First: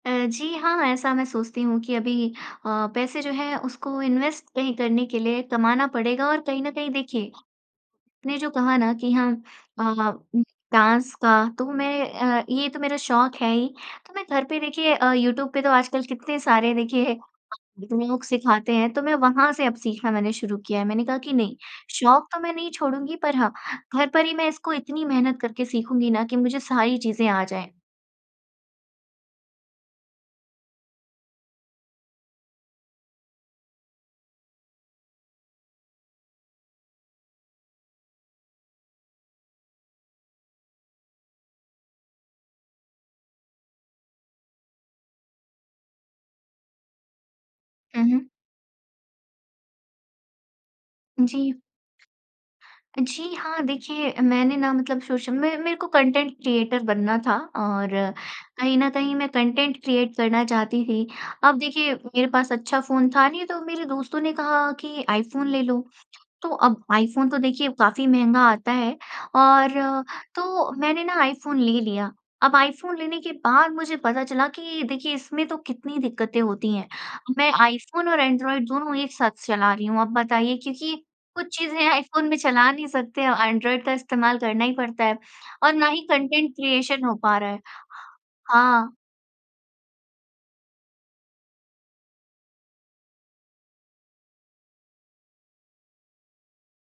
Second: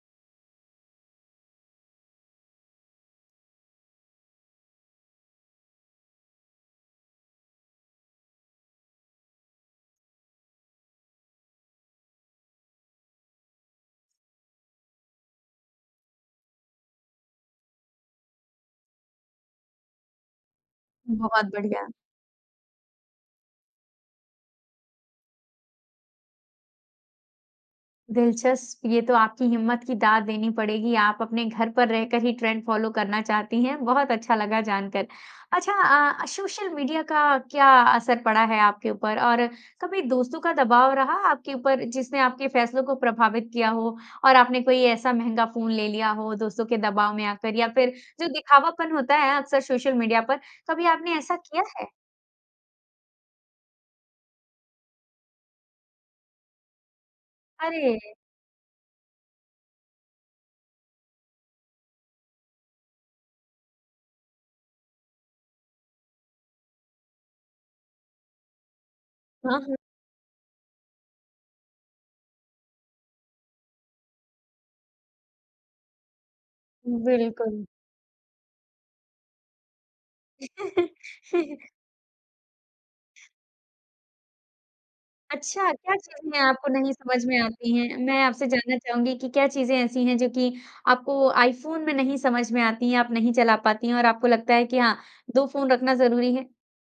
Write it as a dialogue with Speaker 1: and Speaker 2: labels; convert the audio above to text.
Speaker 1: अ, जी, हाँ, ऐसा मैं सोचती हूँ कि अभी अ, पैसे जो हैं उसको इन्वेस्ट कहीं करने के लिए कमाना पड़ेगा। और कहीं न कहीं देखिए, ने जो कहा ना कि हाँ, अ, उम, डाँस का, तो मैं अ, ये तो मेरा शौक़ है ही तो मैं घर पे देखिए अ, यूट्यूब पे तो आजकल कितने सारे देखिए, इतने लोग सिखाते हैं तो मैं वहाँ से अब सीखना मैंने शुरू किया है। मैंने कहा कि
Speaker 2: बहुत
Speaker 1: नहीं
Speaker 2: बढ़िया।
Speaker 1: शौक़ तो मैं नहीं छोड़ूँगी पर हाँ, घर पर ही मैं इसको इतनी मेहनत करके सीखूँगी ना कि मुझे सारी चीज़ें आ जाएँ।
Speaker 2: दिलचस्प, ये तो आपकी हिम्मत की दाद देनी पड़ेगी आप अपने घर पर रहकर ही ट्रेंड फॉलो करना चाहती हैं, बहुत अच्छा लगा जान कर। अच्छा अ, सोशल मीडिया का क्या असर पड़ा है आपके ऊपर? और कभी दोस्तों का दबाव रहा आपके ऊपर जिसने आपके फैसलों को प्रभावित किया हो और आपने कोई ऐसा महँगा फ़ोन ले लिया हो दोस्तों के दबाव में आकर या फिर
Speaker 1: हुँ, हुँ।
Speaker 2: जो दिखावापन होता है अक्सर सोशल मीडिया पर, कभी आपने ऐसा
Speaker 1: जी।
Speaker 2: किया है?
Speaker 1: जी, हाँ, देखिए मैंने ना मतलब सोश म मेरे को कंटेंट क्रिएटर बनना था और
Speaker 2: अरे!
Speaker 1: कहीं न कहीं मैं कंटेंट क्रिएट करना चाहती थी। अब देखिए मेरे पास अच्छा फ़ोन था नहीं तो मेरे दोस्तों ने कहा कि आईफोन ले लो। तो अब आईफोन तो देखिए काफ़ी महँगा आता है
Speaker 2: हाँ, हाँ।
Speaker 1: और, तो मैंने ना आईफोन ले लिया, अब आईफोन लेने के बाद मुझे पता चला कि देखिए इसमें तो कितनी दिक्कतें होती हैं। मैं
Speaker 2: बिल्कुल।
Speaker 1: आईफोन और एंड्रॉयड दोनों एक साथ चला रही हूँ आप बताइए क्योंकि, कुछ चीज़ें आईफोन में चला नहीं सकते एंड्रॉयड का इस्तेमाल करना ही पड़ता है
Speaker 2: अच्छा
Speaker 1: और ना
Speaker 2: क्या
Speaker 1: ही
Speaker 2: चीज़े
Speaker 1: कंटेंट
Speaker 2: आपको नहीं
Speaker 1: क्रिएशन हो
Speaker 2: समझ
Speaker 1: पा
Speaker 2: में
Speaker 1: रहा है,
Speaker 2: आती हैं? मैं आपसे जानना
Speaker 1: हाँ।
Speaker 2: चाहूँगी कि क्या चीज़ें ऐसी हैं जो की आपको आईफोन में नहीं समझ में आती हैं आप नहीं चला पाती हैं और आपको लगता है कि हाँ, 2 फ़ोन रखना ज़रूरी है?